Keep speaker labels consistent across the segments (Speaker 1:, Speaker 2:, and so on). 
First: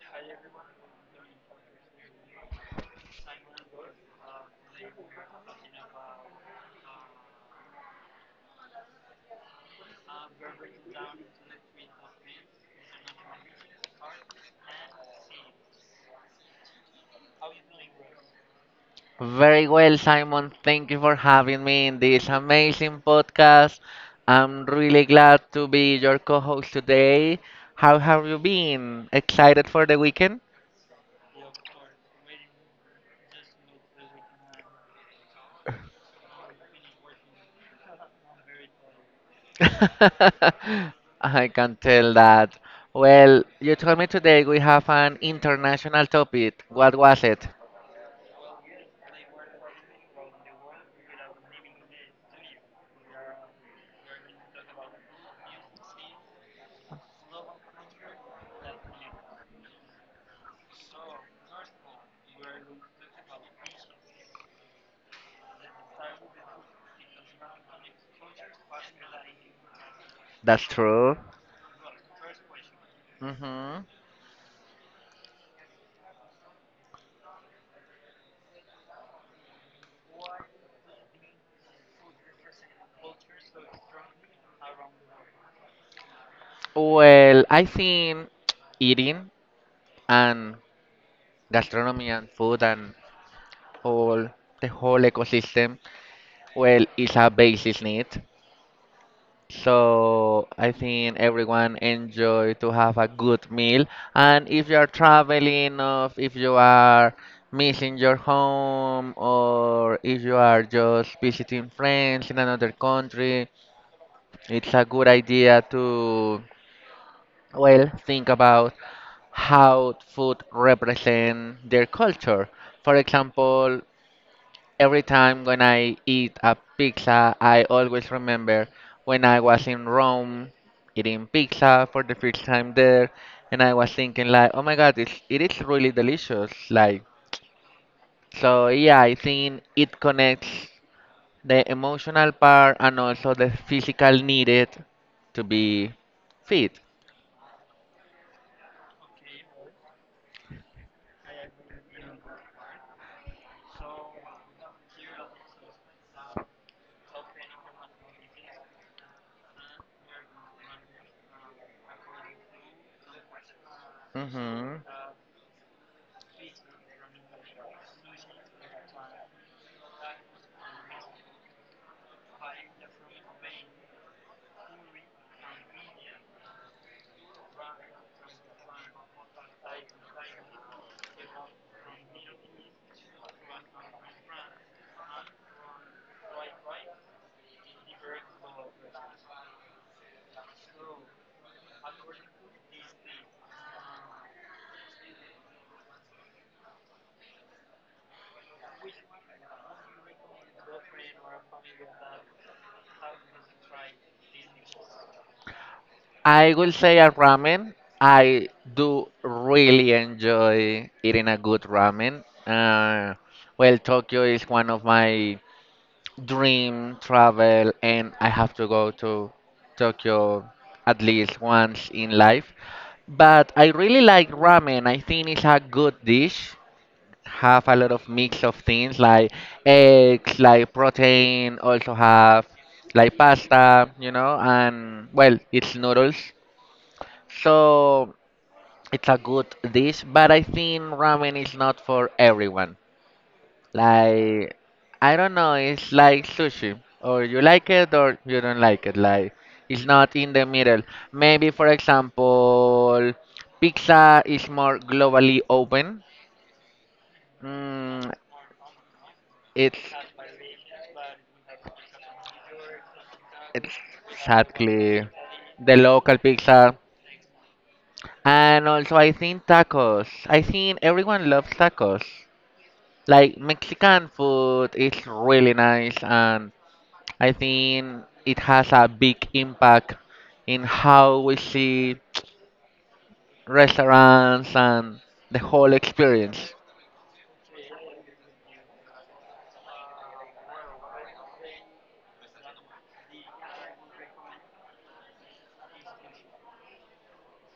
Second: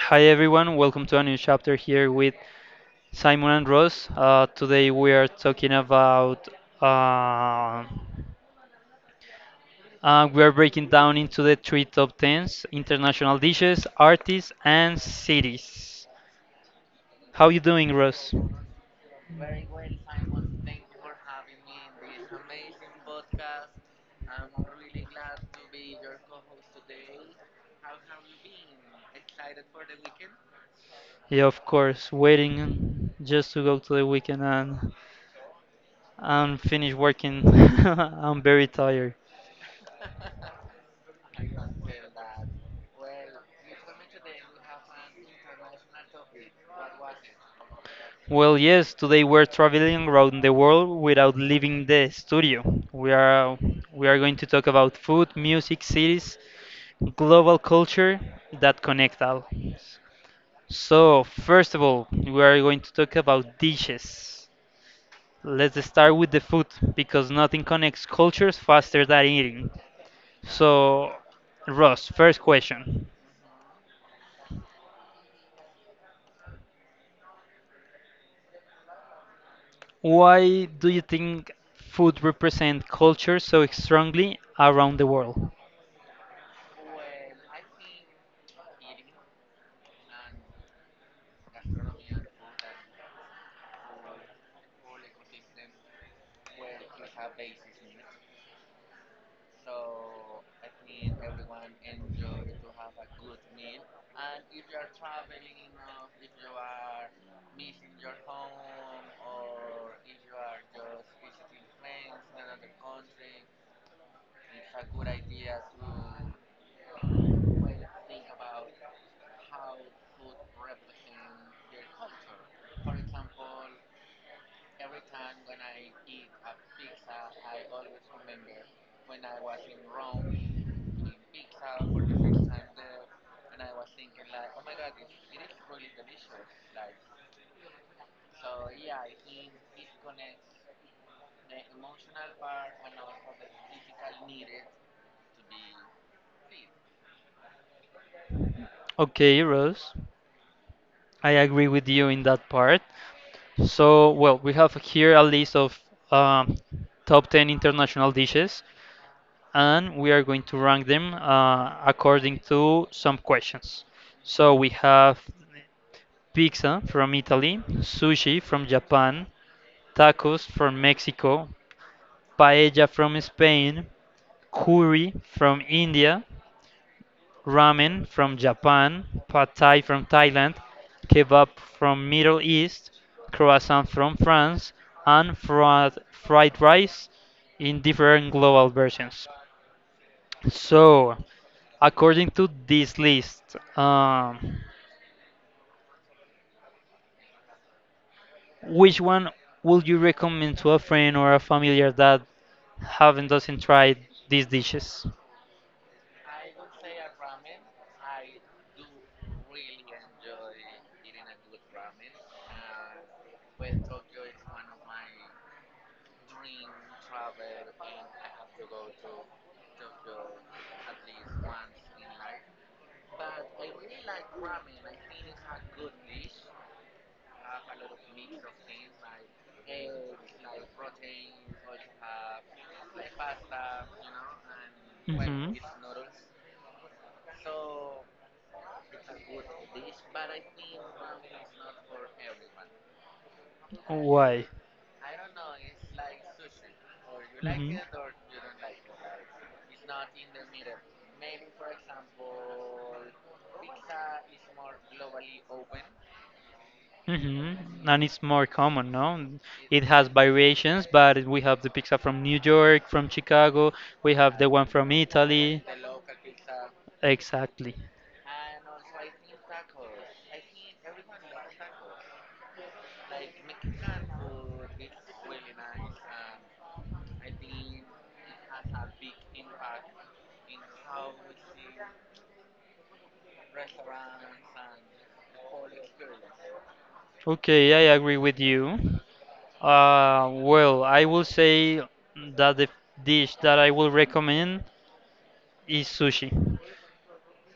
Speaker 1: Hi everyone, welcome to a new chapter here with Simon and Ross. Today we are talking about uh, we are breaking down into the three top tens: international dishes, artists, and cities. How you doing, Ross?
Speaker 2: Very well, Simon. Thank you for having me in this amazing podcast. I'm really glad to be your co host today. How have you been? Excited for the weekend?
Speaker 1: Yeah, of course, waiting just to go to the weekend and finish working. I'm very tired.
Speaker 2: I can tell that. Well, you told me today we have an international topic. What was it?
Speaker 1: Well, yes, today we're traveling around the world without leaving the studio. We are we are going to talk about food, music, cities, global culture that connect all. So, first of all, we are going to talk about dishes. Let's start with the food because nothing connects cultures faster than eating.
Speaker 2: That's
Speaker 1: So,
Speaker 2: true.
Speaker 1: Ross, first question.
Speaker 2: Hmm.
Speaker 1: Why do you think food represents culture so strongly around the world?
Speaker 2: Well, I think eating and gastronomy and food and all the whole ecosystem. Well, it's a basic need. So I think everyone enjoy to have a good meal. And if you are traveling, or if you are missing your home, or if you are just visiting friends in another country, it's a good idea to, well, think about how food represent their culture. For example, every time when I eat a pizza, I always remember when I was in Rome eating pizza for the first time there, and I was thinking like, oh my God, it is really delicious. Like, so yeah, I think it connects the emotional part and also the physical needed to be fit.
Speaker 1: Okay, Ross. I agree with you in that part. So, well, we have here a list of um, top 10 international dishes, and we are going to rank them according to some questions. So, we
Speaker 2: Hmm.
Speaker 1: have pizza from Italy, sushi from Japan, tacos from Mexico, paella from Spain, curry from India, ramen from Japan, pad thai from Thailand, kebab from Middle East, croissant from France, and fried rice in different global versions. So, according to this list, which one would you recommend to a friend or a familiar that haven't doesn't tried these dishes?
Speaker 2: I will say a ramen. I do really enjoy eating a good ramen. Well, Tokyo is one of my dream travel, and I have to go to Tokyo at least once in life. But I really like ramen. I think it's a good dish. Have a lot of mix of things like eggs, like protein. Also have like pasta, and well, it's noodles. So it's a good dish, but I think ramen is not for everyone.
Speaker 1: Why?
Speaker 2: Like, I don't know, it's like sushi. Or you like it or you don't like it. Like, it's not in the middle. Maybe, for example, pizza is more globally open.
Speaker 1: Mm-hmm. And
Speaker 2: Mm,
Speaker 1: it's more common, no? It
Speaker 2: it's,
Speaker 1: has variations, but we have the pizza from New York, from Chicago,
Speaker 2: it's
Speaker 1: we have the one from
Speaker 2: exactly
Speaker 1: Italy.
Speaker 2: the local pizza.
Speaker 1: Exactly.
Speaker 2: And also, I think tacos. I think everyone loves tacos. Like Mexican food is really nice, and I think it has a big impact in how we see restaurants and the whole experience.
Speaker 1: Okay, I agree with you. Well, I will say that the dish that I will recommend is sushi.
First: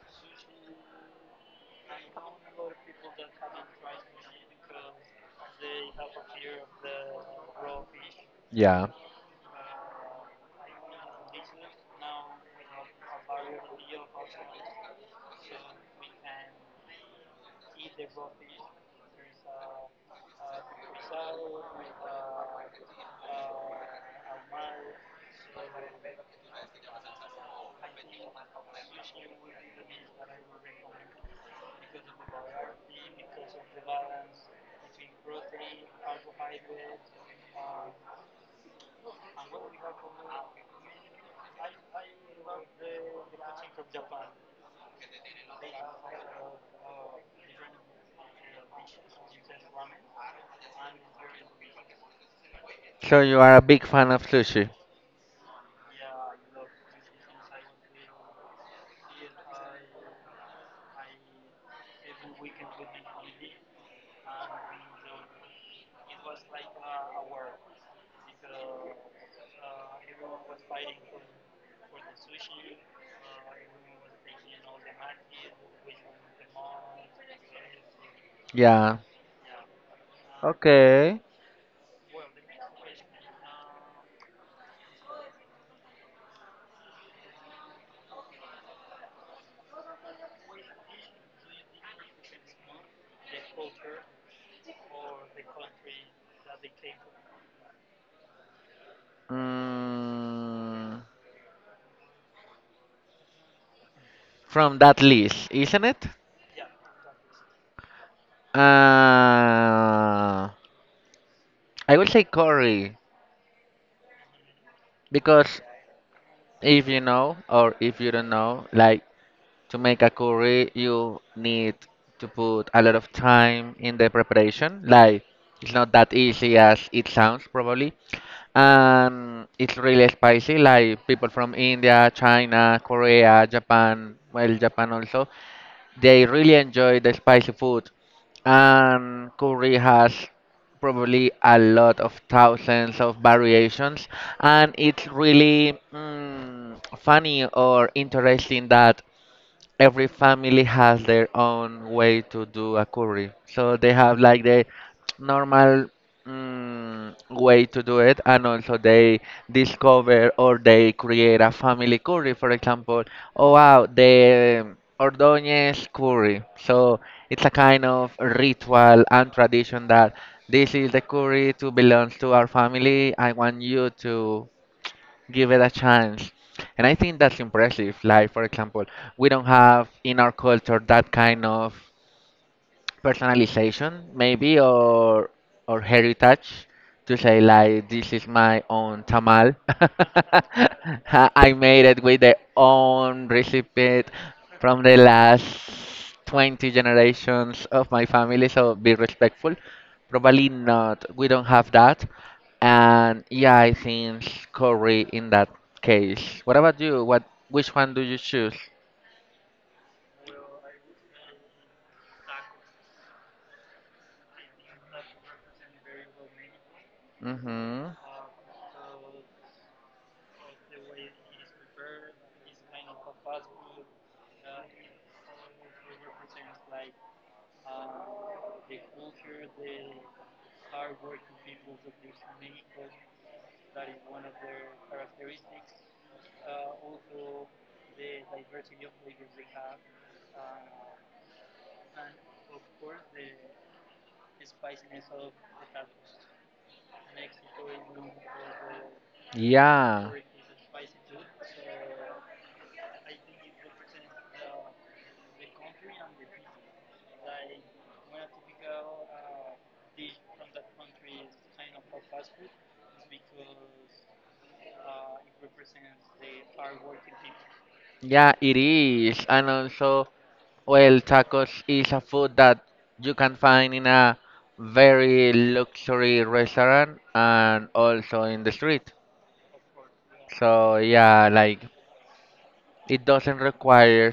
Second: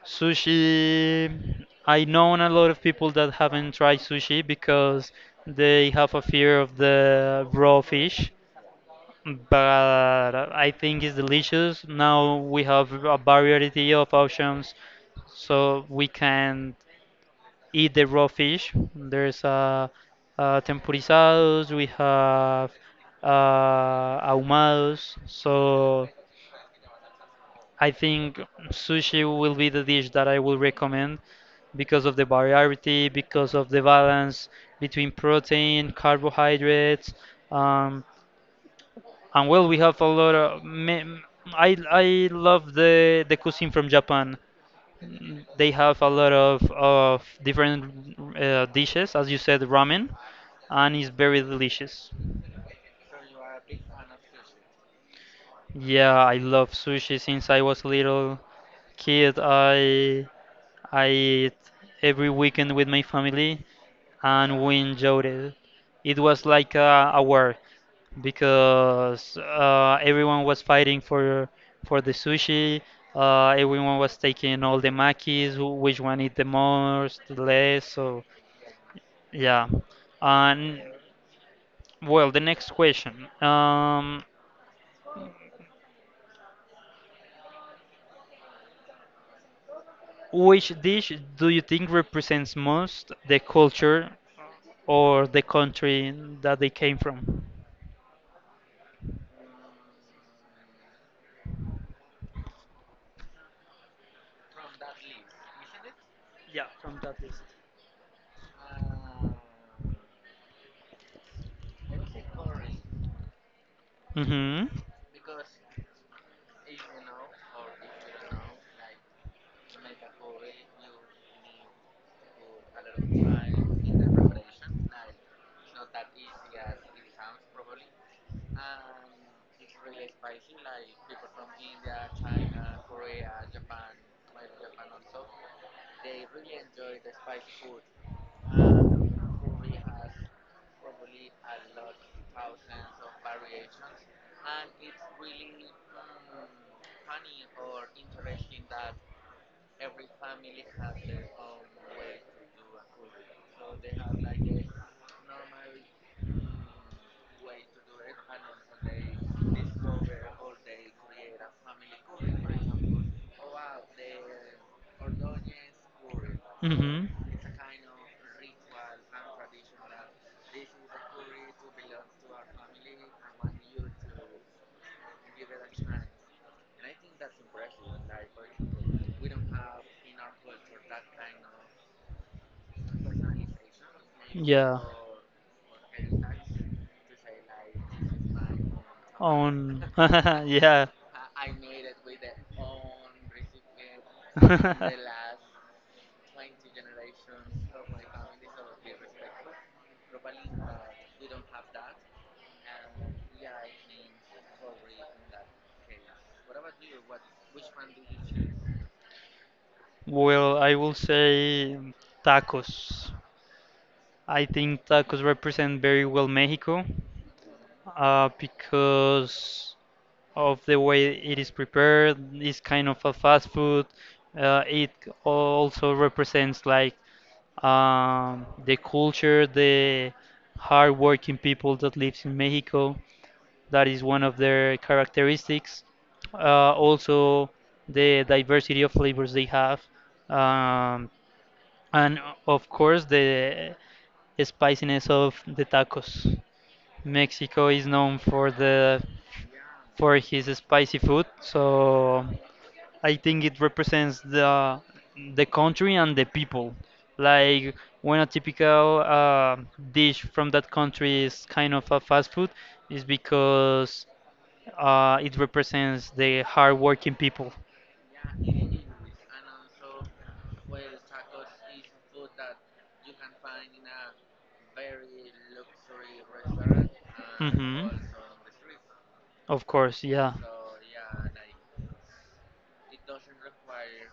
Speaker 1: Sushi, I know a lot of people that haven't tried sushi because they have a fear of the raw fish,
Speaker 2: Yeah.
Speaker 1: but I think it's delicious. Now we have a variety of options, so we can eat the raw fish. There's tempurizados, we have ahumados. So I think sushi will be the dish that I will recommend because of the variety, because of the balance between protein, carbohydrates, um, and well, we have a lot of. I love the cuisine from Japan. They have a lot of different dishes, as you said, ramen. And it's very delicious.
Speaker 2: So you are a big fan of sushi.
Speaker 1: Yeah, I love sushi since I was little kid. I ate every weekend with my family, and we enjoyed it. It was like a war because everyone was fighting for the sushi. Everyone was taking all the makis, which one eat the most, the less. So
Speaker 2: Yeah.
Speaker 1: yeah, and
Speaker 2: Okay.
Speaker 1: well, the next question. Which dish do you think represents most the culture or the country that they came from?
Speaker 2: Mm, from that list, isn't it?
Speaker 1: Yeah, from that list.
Speaker 2: I would say curry
Speaker 1: Mm-hmm.
Speaker 2: because if you know or if you don't know, like to make a curry, you need to put a lot of time in the preparation. Like, it's not that easy as it sounds, probably. And it's really spicy. Like, people from India, China, Korea, Japan, well, Japan also, they really enjoy the spicy food. And curry has probably a lot of thousands of variations, and it's really funny or interesting that every family has their own way to do a curry. So they have like the normal way to do it, and also they discover or they create a family curry. For example, oh wow, the Ordóñez curry. So
Speaker 1: Mm-hmm.
Speaker 2: it's a kind of ritual and tradition that this is the curry to belongs to our family. I want you to give it a chance. And I think that's impressive. Like, for example, we don't have in our culture that kind of personalization maybe
Speaker 1: Yeah.
Speaker 2: or heritage to say like this is my own tamal.
Speaker 1: On. yeah.
Speaker 2: I made it with the own recipe from the last 20 generations of my family, so be respectful. Probably not, we don't have that. And yeah, I think curry in that case. What about you? What which one do you choose?
Speaker 1: Well, I will say tacos. I think tacos represent very well Mexico.
Speaker 2: Mm-hmm.
Speaker 1: Because of the way it is prepared. It's kind of a fast food. It also represents like the culture, the hardworking people that lives in Mexico. That is one of their characteristics. Also, the diversity of flavors they have, um, and of course the spiciness of the tacos. Mexico is known
Speaker 2: Yeah.
Speaker 1: for his spicy food, so I think it represents the country and the people. Like when a typical dish from that country is kind of a fast food, is because it represents the hardworking people.
Speaker 2: Yeah, it is. And also, well, tacos is a food that you can find in a very luxury restaurant and
Speaker 1: Hmm.
Speaker 2: also in the street.
Speaker 1: Of course, yeah.
Speaker 2: So yeah, like it doesn't require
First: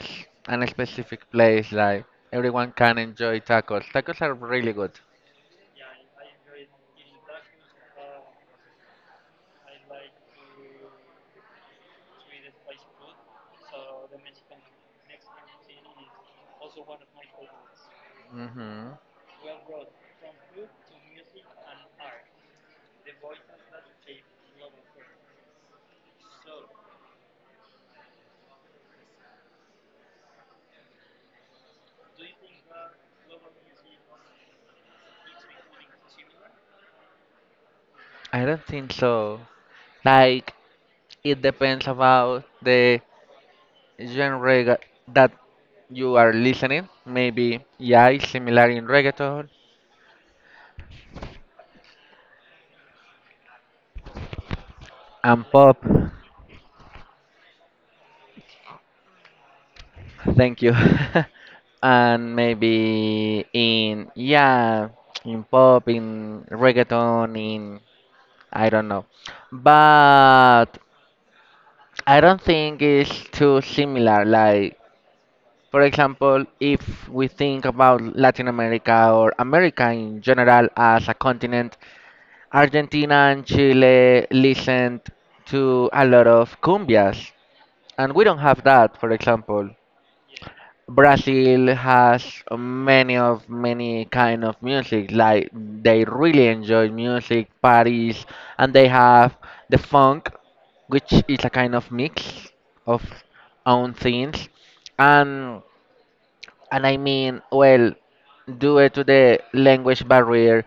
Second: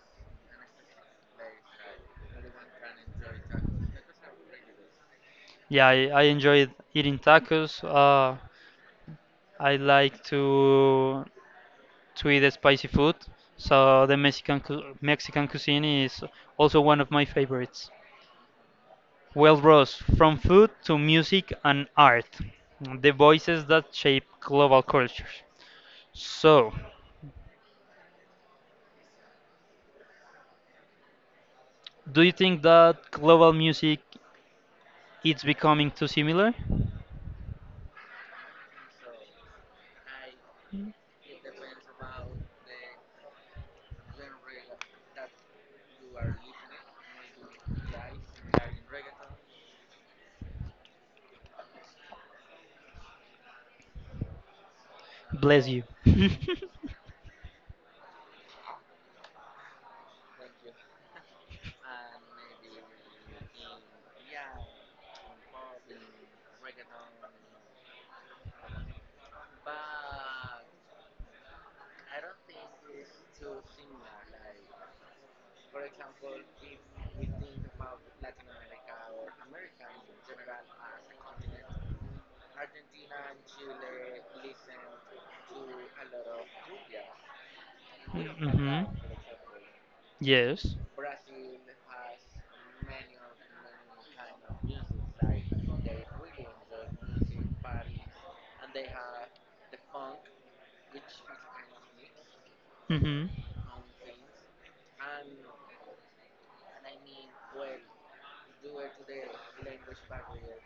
Speaker 2: an specific place. Like everyone can enjoy tacos. Tacos are really good.
Speaker 1: Yeah, I enjoyed eating tacos. I like to eat spicy food, so the Mexican cuisine is also one of my favorites.
Speaker 2: Hmm.
Speaker 1: Well, Ross, from food to music and art, the voices that shape global cultures. So, do you think that global music is becoming too similar?
Speaker 2: I don't think so. Like it depends about the genre that you are listening. Maybe yeah, it's similar in reggaeton and
Speaker 1: Bless
Speaker 2: pop.
Speaker 1: you.
Speaker 2: Thank you. And maybe in yeah, in pop, in reggaeton, in, I don't know. But I don't think it's too similar. Like, for example, if we think about Latin America or America in general as a continent, Argentina and Chile listened to a lot of cumbias, and we don't have
Speaker 1: Hmm.
Speaker 2: that, for example.
Speaker 1: Yes.
Speaker 2: Brazil has many kind of music. Like they really enjoy music parties, and they have the funk, which is a kind of mix of
Speaker 1: Hmm.
Speaker 2: own things. And and I mean, well, due to the language barrier,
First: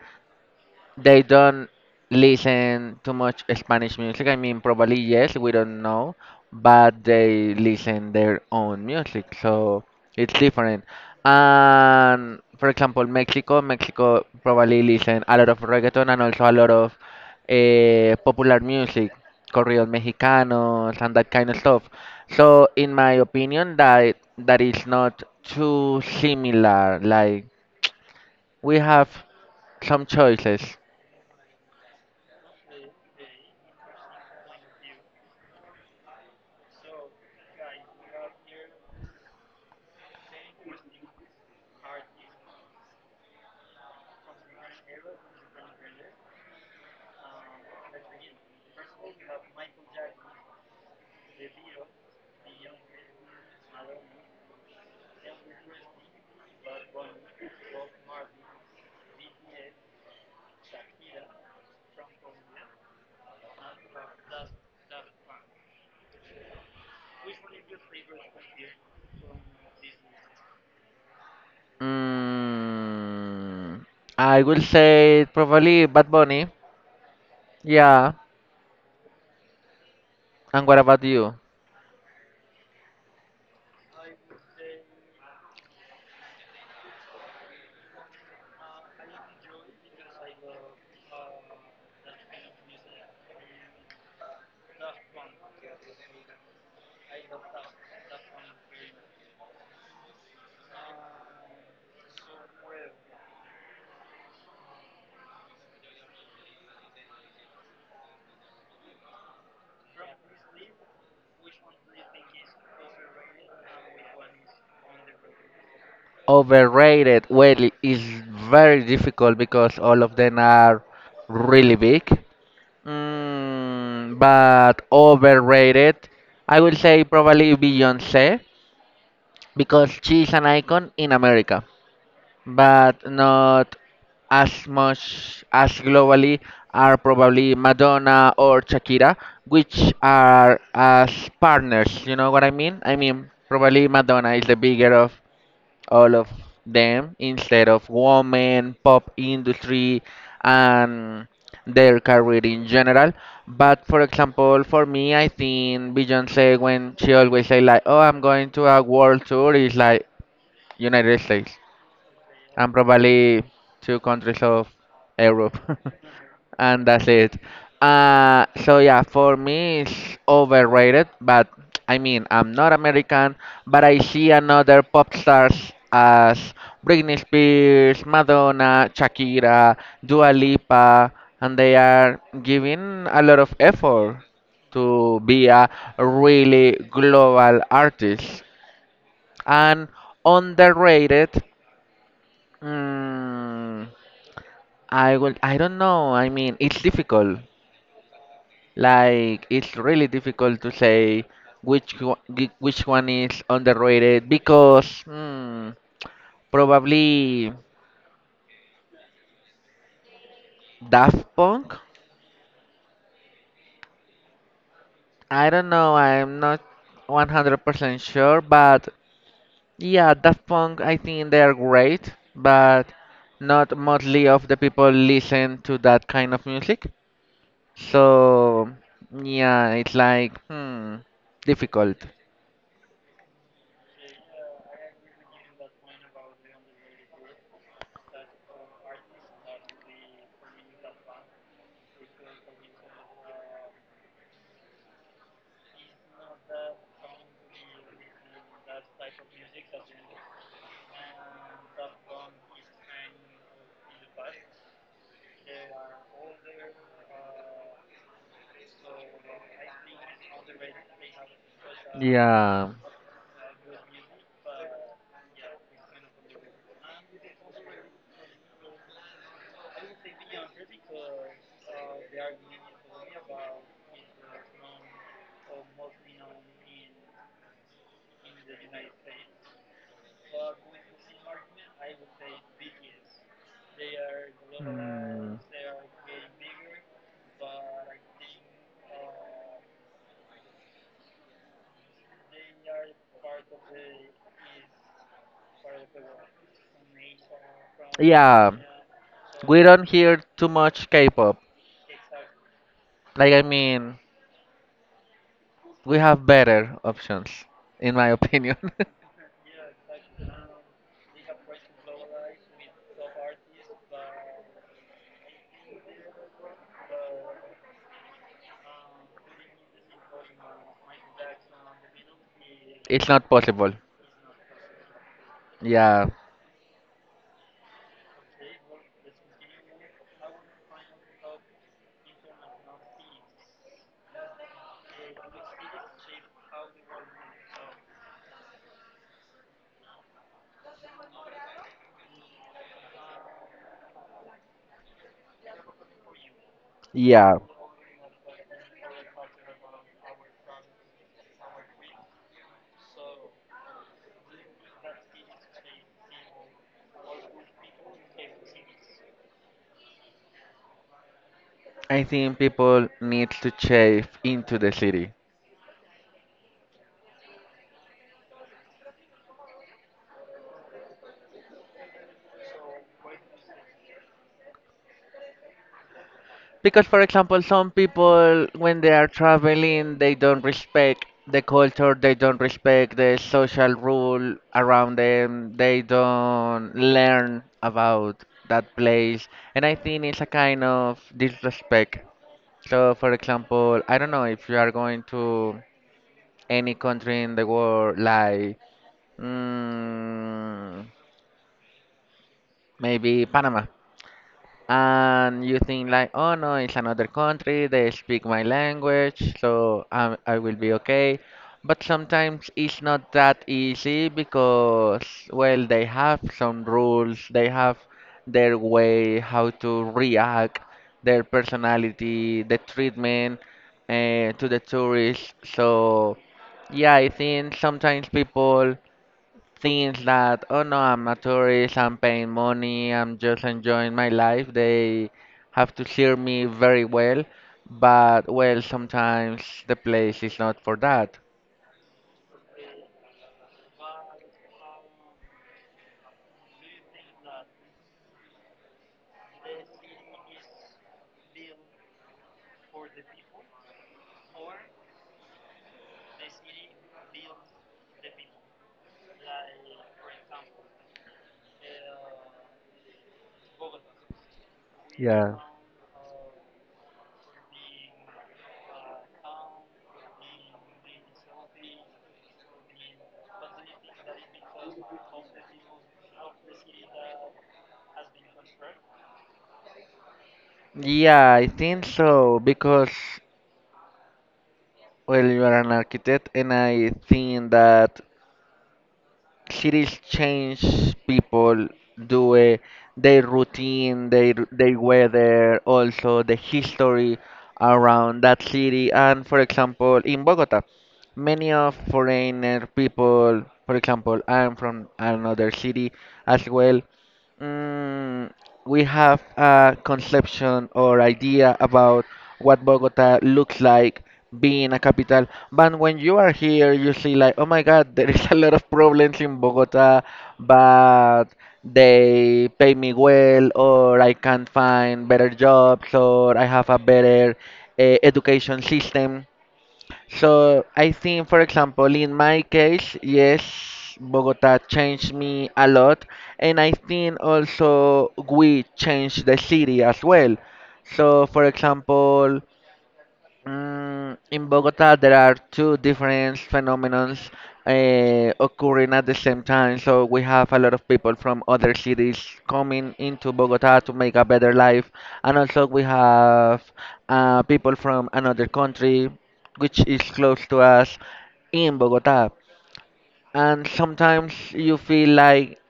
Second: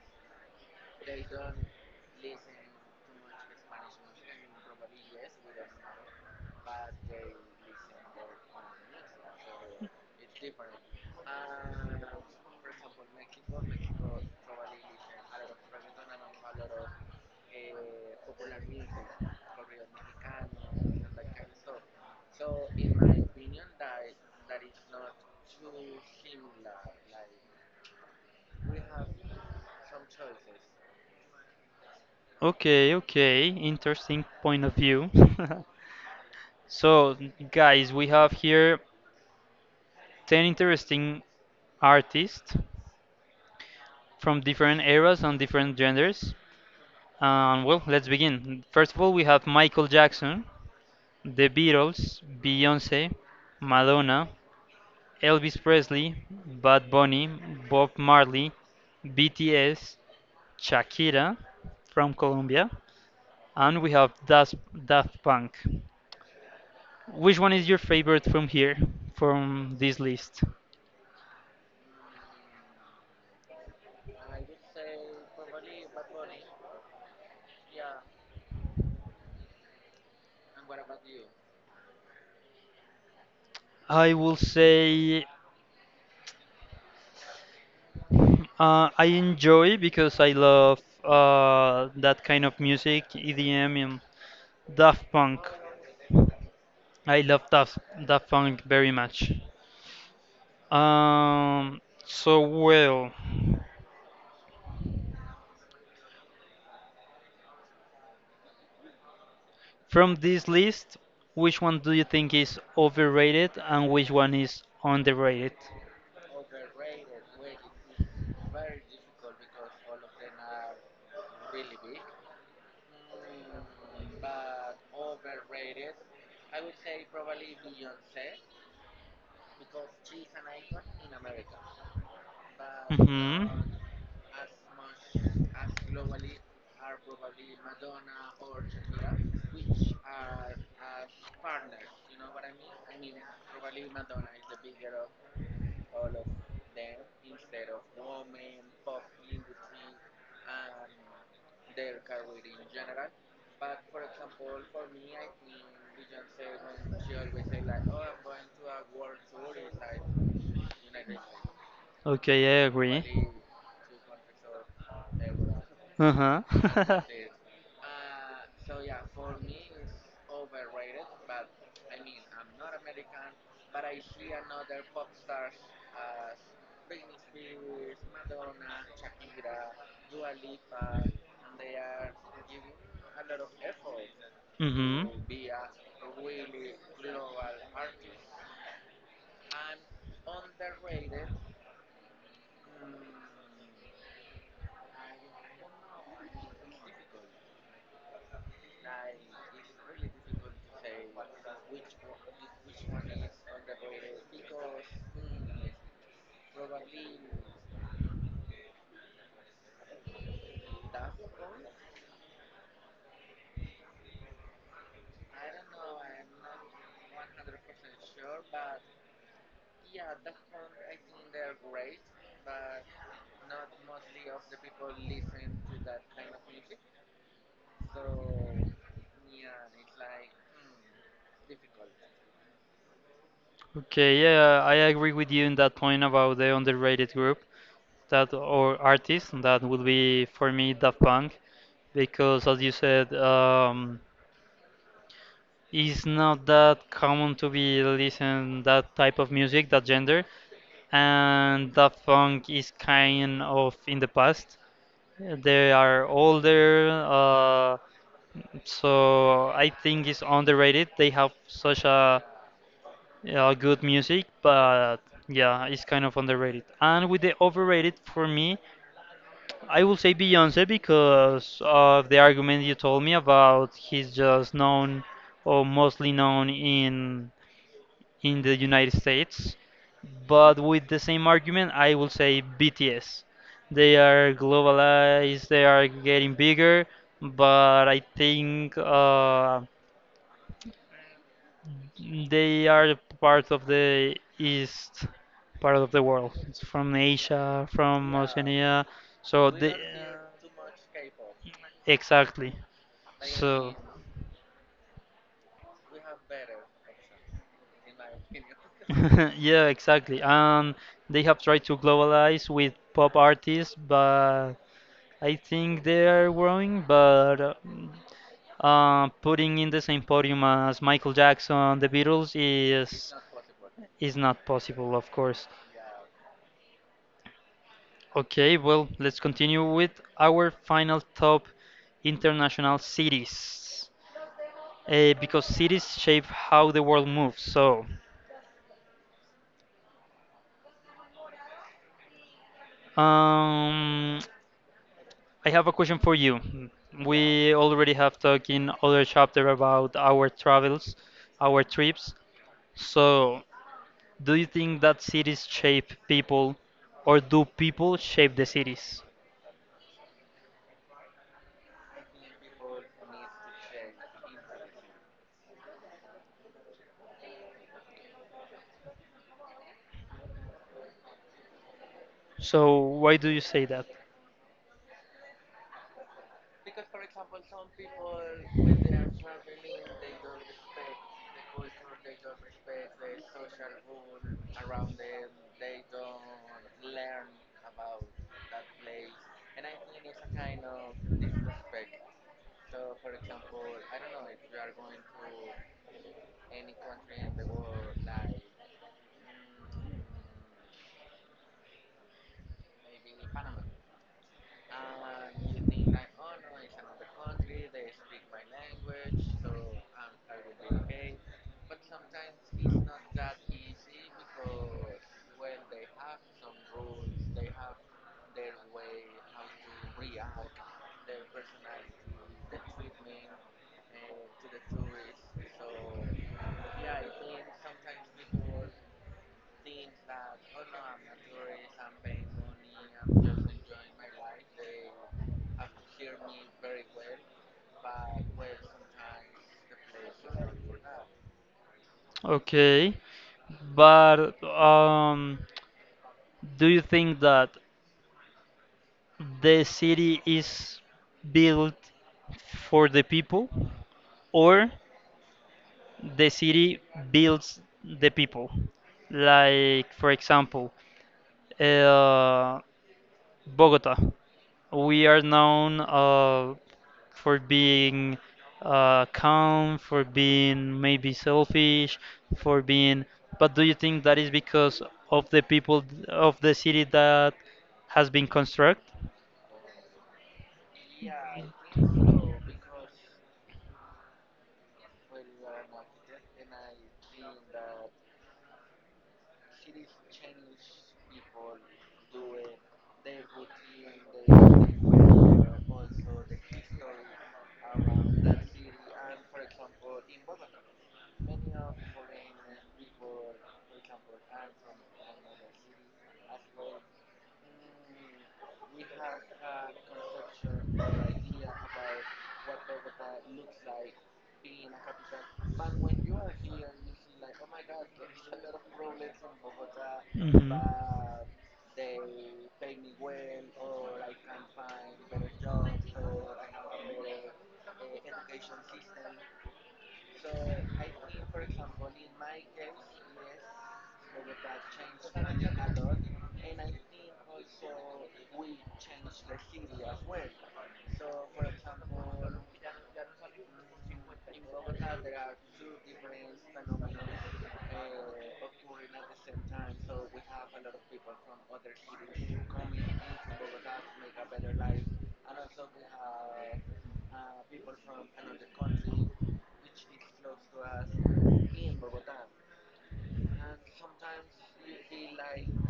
Speaker 2: they don't listen too much Spanish music. I mean, probably yes, we don't know, but they listen their own music, so it's different. And for example, Mexico probably listen a lot of reggaeton and also a lot of popular music, corridos mexicanos and that kind of stuff. So in my opinion, that is not too similar. Like we have some choices.
Speaker 1: Okay, okay. Interesting point of view. So, guys, we have here 10 interesting artists from different eras and different genders. And well, let's begin. First of all, we have Michael Jackson, The Beatles, Beyonce, Madonna, Elvis Presley, Bad Bunny, Bob Marley, BTS, Shakira from Colombia, and we have Das Daft Punk. Which one is your favorite from here, from this list?
Speaker 2: Mm, I will say probably Bad Bunny. Yeah. And what about you?
Speaker 1: I will say I enjoy because I love that kind of music, EDM and Daft Punk. I love Daft Punk very much. Um, so well, from this list, which one do you think is overrated and which one is underrated?
Speaker 2: Overrated. Well, it is very difficult because all of them are really big. Mm, but overrated, I will say probably Beyonce because she's an icon in America. But
Speaker 1: Hmm.
Speaker 2: not as much as globally are probably Madonna or Shakira, which are as partners. You know what I mean? I mean, probably Madonna is the bigger of all of them instead of woman, pop industry, and their career in general. But for example, for me, I think Beyonce, when she always say like, "Oh, I'm going to a world tour," is like
Speaker 1: States,"
Speaker 2: United States
Speaker 1: okay, I
Speaker 2: and
Speaker 1: but.
Speaker 2: probably two countries of Europe,
Speaker 1: Uh-huh.
Speaker 2: and that's
Speaker 1: this.
Speaker 2: it. So yeah, for me it's overrated, but I mean I'm not American, but I see another pop stars as Britney Spears, Madonna, Shakira, Dua Lipa, and they are giving a lot of effort to be a really global artist. And underrated, mm, I don't know. I mean, it's difficult. Like, it's really difficult to say which one, which one is underrated because probably Daft Punk. I don't know. I'm not 100% sure, but yeah, Daft Punk, I think they are great, but not mostly of the people listen to that kind of music. So, yeah, it's like, difficult.
Speaker 1: Okay, yeah, I agree with you in that point about the underrated group that or artist that would be for me Daft Punk because as you said, it's not that common to be listening that type of music, that gender, and Daft Punk is kind of in the past. They are older, so I think it's underrated. They have such a
Speaker 2: Yeah.
Speaker 1: Yeah, good music, but yeah, it's kind of underrated. And with the overrated, for me, I will say Beyonce because of the argument you told me about he's just known or mostly known in the United States. But with the same argument, I will say BTS. They are
Speaker 2: Mm.
Speaker 1: globalized, they are getting bigger, but I think they are part of the east part of the world. It's from Asia, from
Speaker 2: Yeah.
Speaker 1: Oceania. So
Speaker 2: We
Speaker 1: they
Speaker 2: don't hear too much K-pop.
Speaker 1: exactly.
Speaker 2: Like I
Speaker 1: So
Speaker 2: mean, we have better options, in my opinion.
Speaker 1: yeah, exactly. And they have tried to globalize with pop artists, but I think they are growing, but putting in the same podium as Michael Jackson, the Beatles
Speaker 2: It's not possible.
Speaker 1: is not possible, of course.
Speaker 2: Yeah,
Speaker 1: Okay, well, let's continue with our final top international cities. Because cities shape how the world moves. So, um, I have a question for you.
Speaker 2: yeah,
Speaker 1: We already have talked in other chapter about our travels, our trips. So, do you think that cities shape people, or do people shape the cities?
Speaker 2: I think people need to chase into the city.
Speaker 1: So, why do you say that?
Speaker 2: Because, for example, some people, when they are traveling, they don't respect the culture, they don't respect the social rule around them, they don't learn about that place. And I think it's a kind of disrespect. So, for example, I don't know if you are going to any country in the world, like mm, maybe Panama, and you think like, oh no, it's another country, they speak my language, so I will be okay. But sometimes it's not that easy because, well, they have some rules, they have their way, how to react, their personality, the treatment to the tourists. So, yeah, I think sometimes people things that, oh no, I'm a tourist, I'm paying money, I'm just enjoying my life, they have to hear me very well. But, well, sometimes the place is not for that.
Speaker 1: Okay, but do you think that the city is built for the people or the city builds the people? Like, for example, uh, Bogota. We are
Speaker 2: Yeah.
Speaker 1: known for being calm, for being maybe selfish, for being. But do you think that is because of the people of the city that has been construct,
Speaker 2: Yeah, I think so because, well, you are an architect, and I think that cities change people do a, their routine, their weather, also the history around that city. And for example, in Bogota, many of foreigner people, for example, I'm from another city as well. Mm, we have a conception or idea about what Bogota looks like being a capital. But when you are here, you see like, oh my God, there is a lot of problems in Bogota,
Speaker 1: hmm,
Speaker 2: but they pay me well, or I can find better jobs, or I have a better education system. So I think, for example, in my case, yes, Bogota changed me a lot, and I think also we changed the city as well. So, for example, in Bogota, there are two different phenomena occurring at the same time. So we have a lot of people from other cities coming into Bogota to make a better life, and also we have people from another country, which is close to us, in Bogota. And sometimes you feel like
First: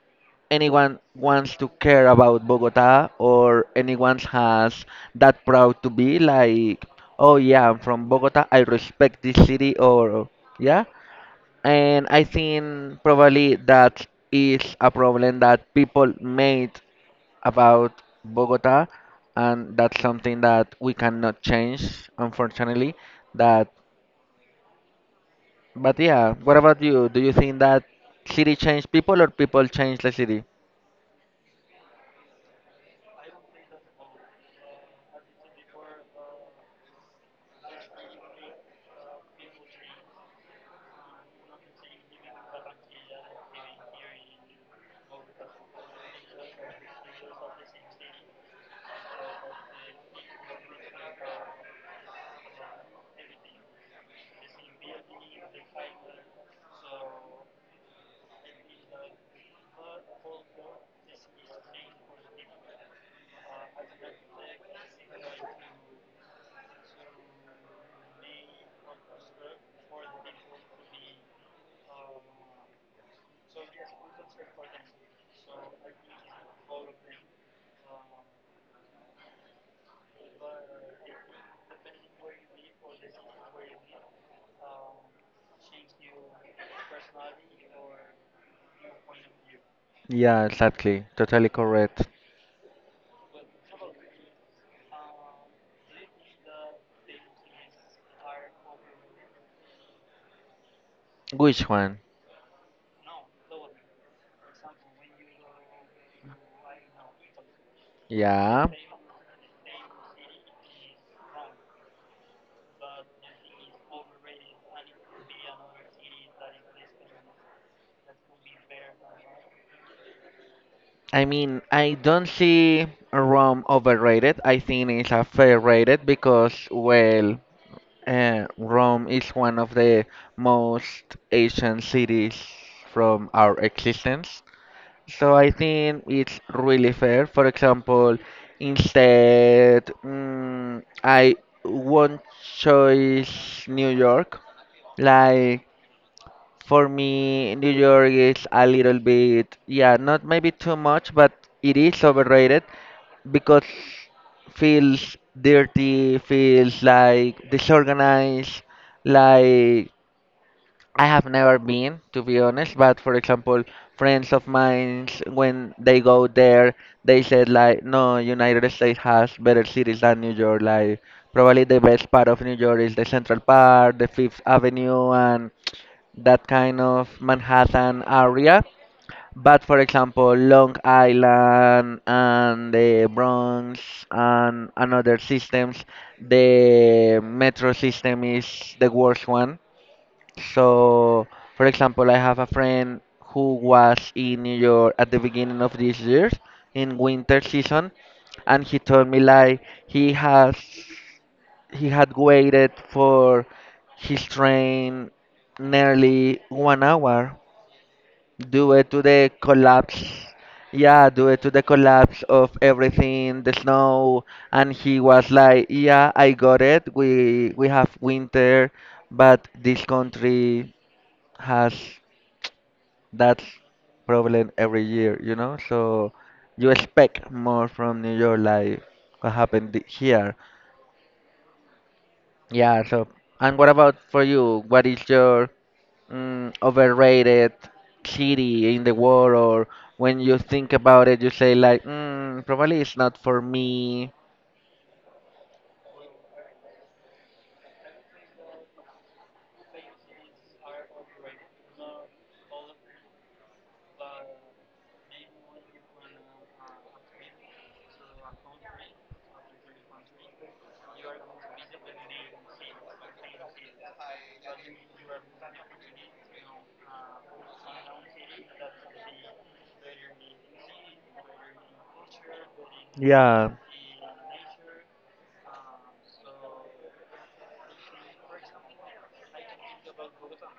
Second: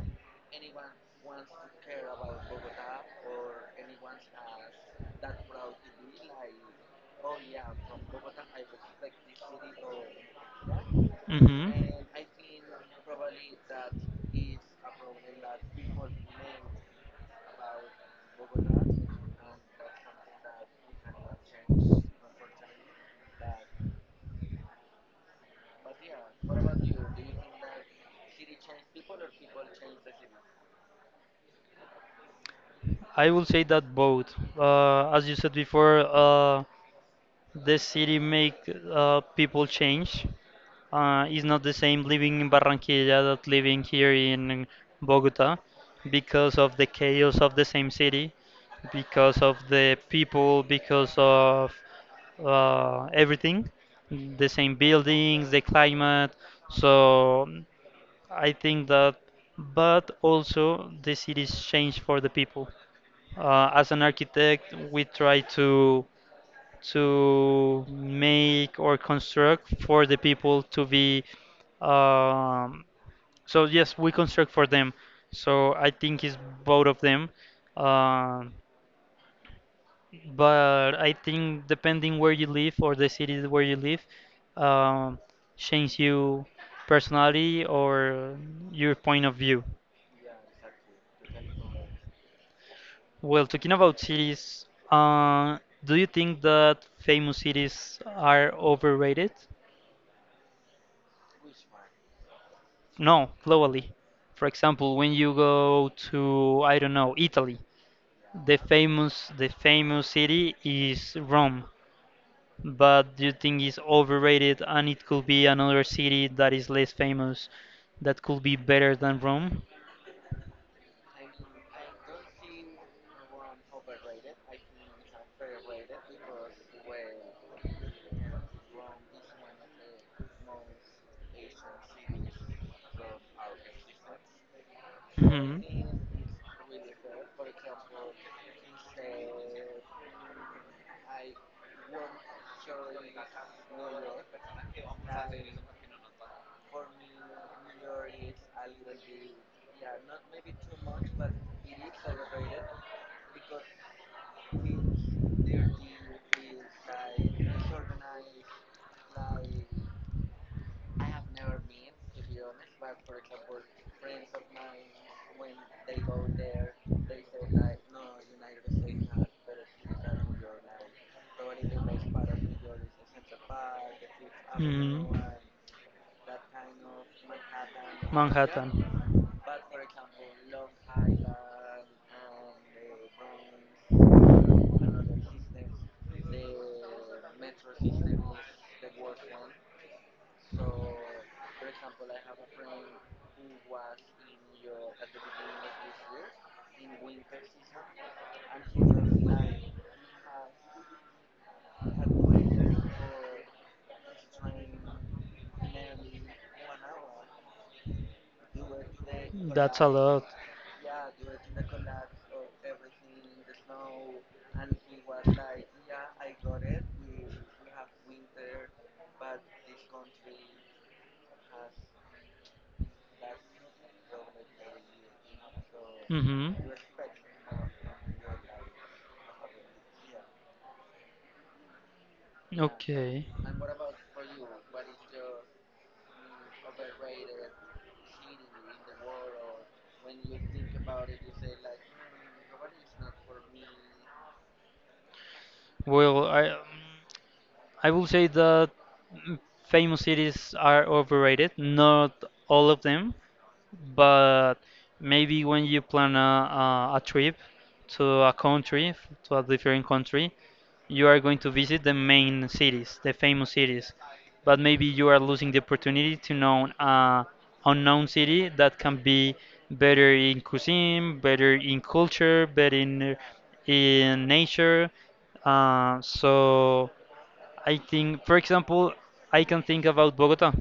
Speaker 2: anyone wants to care about Bogota or anyone has that proud to be like, oh yeah, I'm from Bogota, I respect this city or yeah.
Speaker 1: hmm,
Speaker 2: And I think probably that is a problem that people made about Bogota, and that's something that we cannot change, unfortunately. That But yeah, what about you? Do you think that city change people or people change the city?
Speaker 1: I will say that both. As you said before, the city make people change. It's not the same living in Barranquilla that living here in Bogota because of the chaos of the same city, because of the people, because of everything, the same buildings, the climate. So mm, I think that, but also the cities change for the people. As an architect, we try to make or construct for the people to be um, so yes we construct for them so I think it's both of them um, but I think depending where you live or the city where you live um, change you personality or your point of view
Speaker 2: Yeah, exactly. Totally correct.
Speaker 1: well talking about cities uh, do you think that famous cities are overrated.
Speaker 2: Which one?
Speaker 1: No, globally. For example, when you go to, I don't know, Italy,
Speaker 2: Yeah.
Speaker 1: the famous city is Rome. But do you think it's overrated and it could be another city that is less famous that could be better than Rome?
Speaker 2: I mean, I don't see Rome overrated. I think it's a fair rated because, well, Rome is one of the most ancient cities from our existence. So I think it's really fair. For example, instead, I won't choose New York. Like, for me, New York is a little bit, yeah, not maybe too much, but it is overrated because feels dirty, feels like disorganized, like I have never been, to be honest, but for example, friends of mine, when they go there, they said like, no, United States has better cities than New York. Like, probably the best part of New York is the Central Park, the Fifth Avenue, and that kind of Manhattan area.
Speaker 1: Manhattan.
Speaker 2: But for example, Long Island and the Bronx and other systems, the metro system is the worst one. So, for example, I have a friend who was in New York at the beginning of this year in winter season, and he told me like he has he had waited for his train nearly 1 hour due to the collapse.
Speaker 1: Collide.
Speaker 2: Yeah, due to the collapse of everything, the snow, and he was like, "Yeah, I got it. We have winter, but this country has that problem every year, you know. So
Speaker 1: Mm-hmm.
Speaker 2: you expect more from New York, like what happened here." Yeah, so
Speaker 1: Okay.
Speaker 2: and what about for you? What is your overrated city in the world, or when you think about it, you say like, probably it's not for me.
Speaker 1: Well, I will say that mm, famous cities are overrated. Not all of them, but maybe when you plan a trip to a country, to a different country, you are going to visit the main cities, the famous cities, but maybe you are losing the opportunity to know a unknown city that can be better in cuisine, better in culture, better in
Speaker 2: Yeah.
Speaker 1: nature. So I think, for example, I can think about Bogota.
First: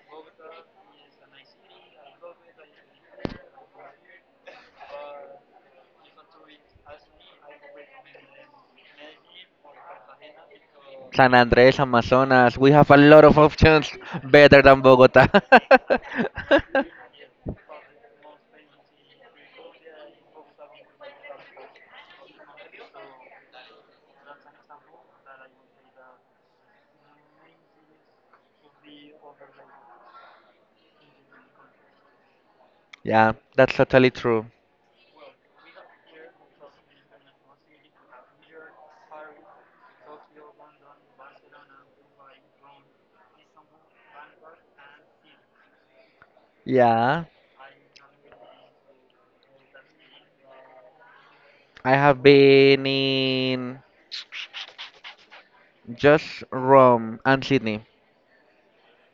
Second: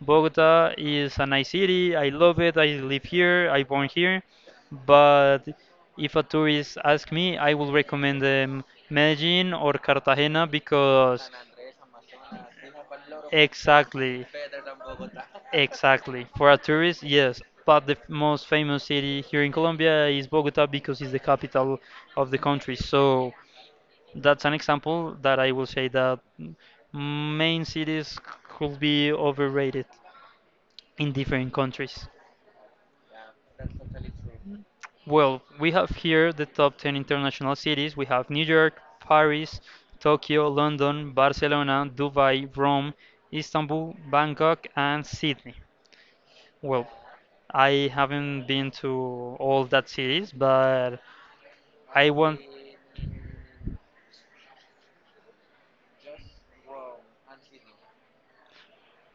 Speaker 1: Bogota is a nice city. I love it. I live here. I born here. But if a tourist ask me, I will recommend them Medellin or Cartagena because
Speaker 2: San Andrés, Amazonas. We have a lot of options
Speaker 1: exactly,
Speaker 2: better than Bogota.
Speaker 1: exactly. For a tourist, yes. But the most famous city here in Colombia is Bogota because it's the capital of the country. So that's an example that I will say that main cities could be overrated in different countries.
Speaker 2: Yeah, that's totally true.
Speaker 1: Well, we have here the top 10 international cities. We have New York, Paris, Tokyo, London, Barcelona, Dubai, Rome, Istanbul, Bangkok, and Sydney. Well,
Speaker 2: Yeah,
Speaker 1: I haven't been to all that cities, but
Speaker 2: I
Speaker 1: I
Speaker 2: have
Speaker 1: want.
Speaker 2: been in just Rome and Sydney.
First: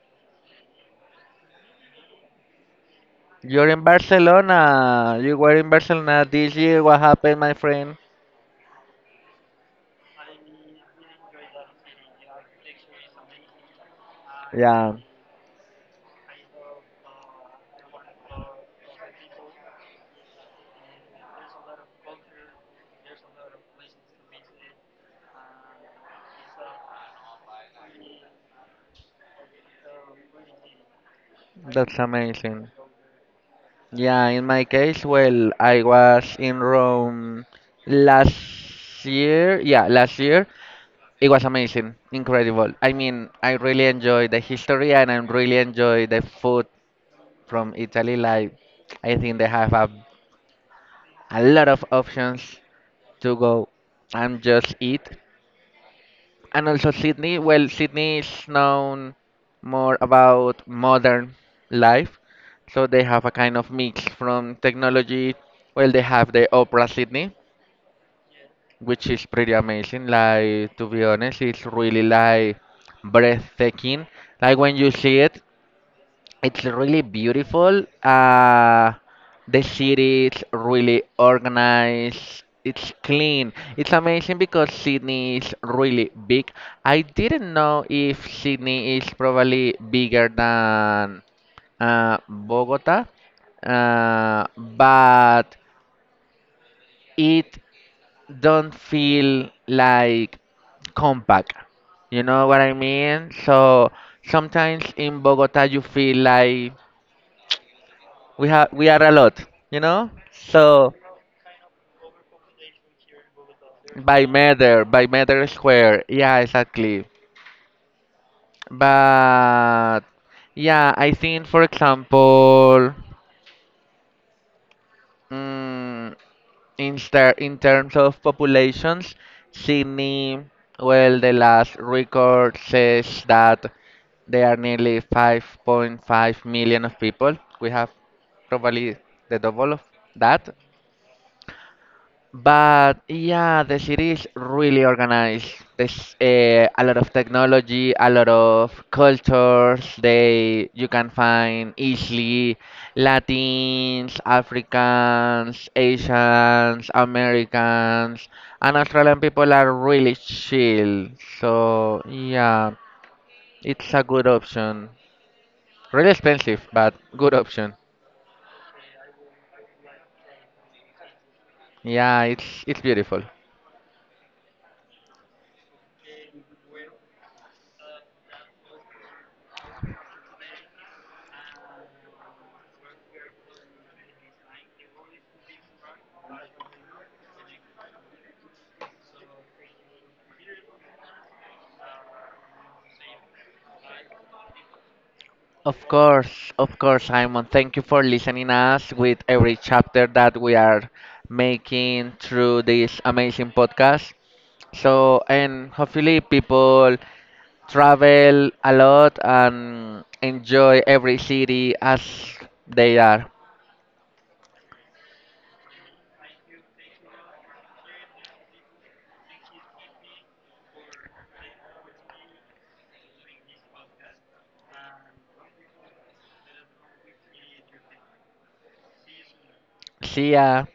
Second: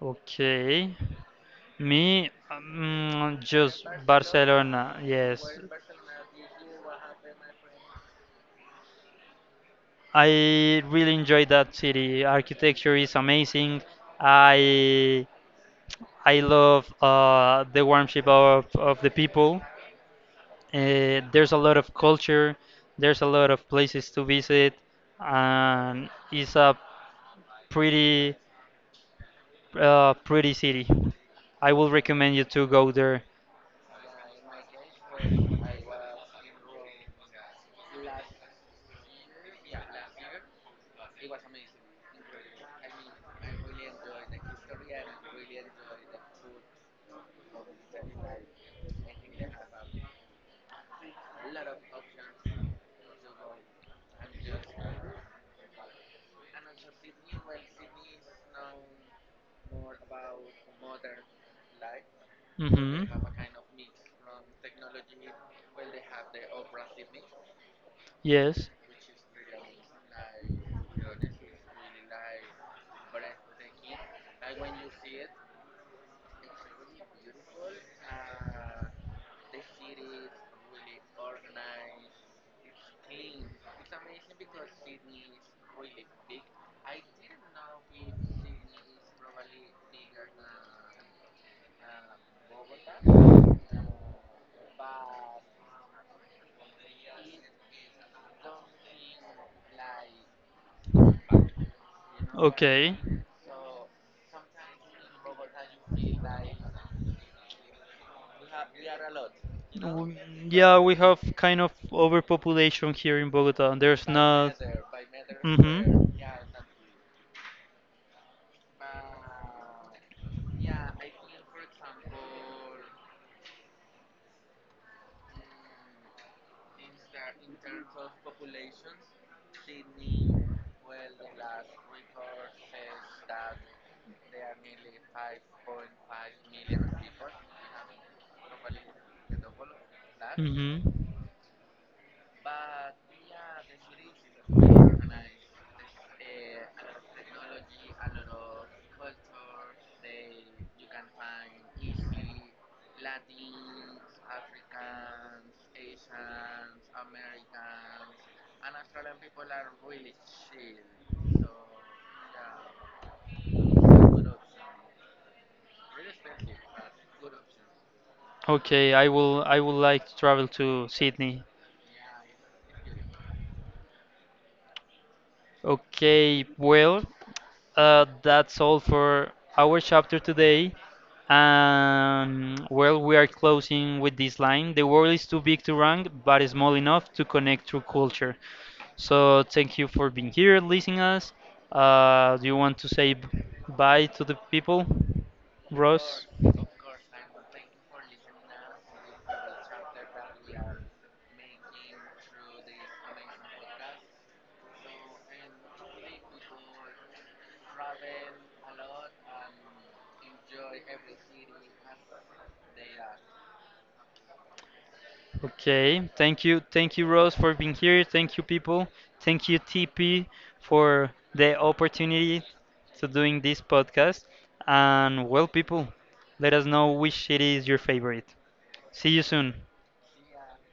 Speaker 1: Okay. Me,
Speaker 2: You're in
Speaker 1: just Barcelona.
Speaker 2: Barcelona. You
Speaker 1: Yes,
Speaker 2: were in Barcelona this year. What happened, my friend?
Speaker 1: I really enjoy that city. Architecture is amazing.
Speaker 2: Yeah,
Speaker 1: I I love the warmth of the people. There's a lot of culture. There's a lot of places to visit, and it's a pretty pretty city. I will
Speaker 2: that's
Speaker 1: recommend you to
Speaker 2: amazing.
Speaker 1: go there.
Speaker 2: Yeah, in my case, well, I was in Rome last year. Yeah, last year. It was amazing, incredible. I mean, I really enjoy the history and I really enjoy the food from Italy. Like, I think they have a lot of options to go and just eat. And also Sydney. Well, Sydney is known more about modern life, so they
Speaker 1: Hmm.
Speaker 2: have a kind of mix from technology. Well, they have the Opera Sydney,
Speaker 1: Yes.
Speaker 2: which is pretty amazing. Like to be honest, it's really like breathtaking. Like when you see it, it's really beautiful. The city is really organized. It's clean. It's amazing because Sydney is really big. I didn't know if Sydney is probably bigger than Bogota, but it don't feel like compact. You know what I
Speaker 1: Okay.
Speaker 2: mean? So sometimes in Bogota you feel like we are a lot, you know?
Speaker 1: W- Yeah,
Speaker 2: So
Speaker 1: we have kind of overpopulation here in Bogota. There's not.
Speaker 2: by meter square.
Speaker 1: Hmm.
Speaker 2: Yeah, exactly. But yeah, I think for example, mm, in terms of populations, Sydney, well, the last record says that there are nearly 5.5 million of people. We have probably the double of that.
Speaker 1: Hmm.
Speaker 2: But yeah, the city is really organized. There's a lot of technology, a lot of cultures. They you can find easily Latins, Africans, Asians, Americans, and Australian people are really chill. So yeah, it's a good option. Really expensive, but good option.
Speaker 1: Okay, I will I would like to travel to Sydney.
Speaker 2: Yeah, it's beautiful.
Speaker 1: Okay, well, that's all for our chapter today. Well, we are closing with this line. The world is too big to rank, but is small enough to connect through culture. So thank you for being here, listening us. Do you want to say bye to the people, Ross?
Speaker 2: Of course, Simon. Thank you for listening us with every chapter that we are making through this amazing podcast. So, and hopefully people travel a lot and enjoy every city as they are.
Speaker 1: Okay, thank you, Rose, for being here. Thank you, people. Thank you, TP, for the opportunity to doing this podcast. And well, people, let us know which city is your favorite. See you soon.
Speaker 2: See ya.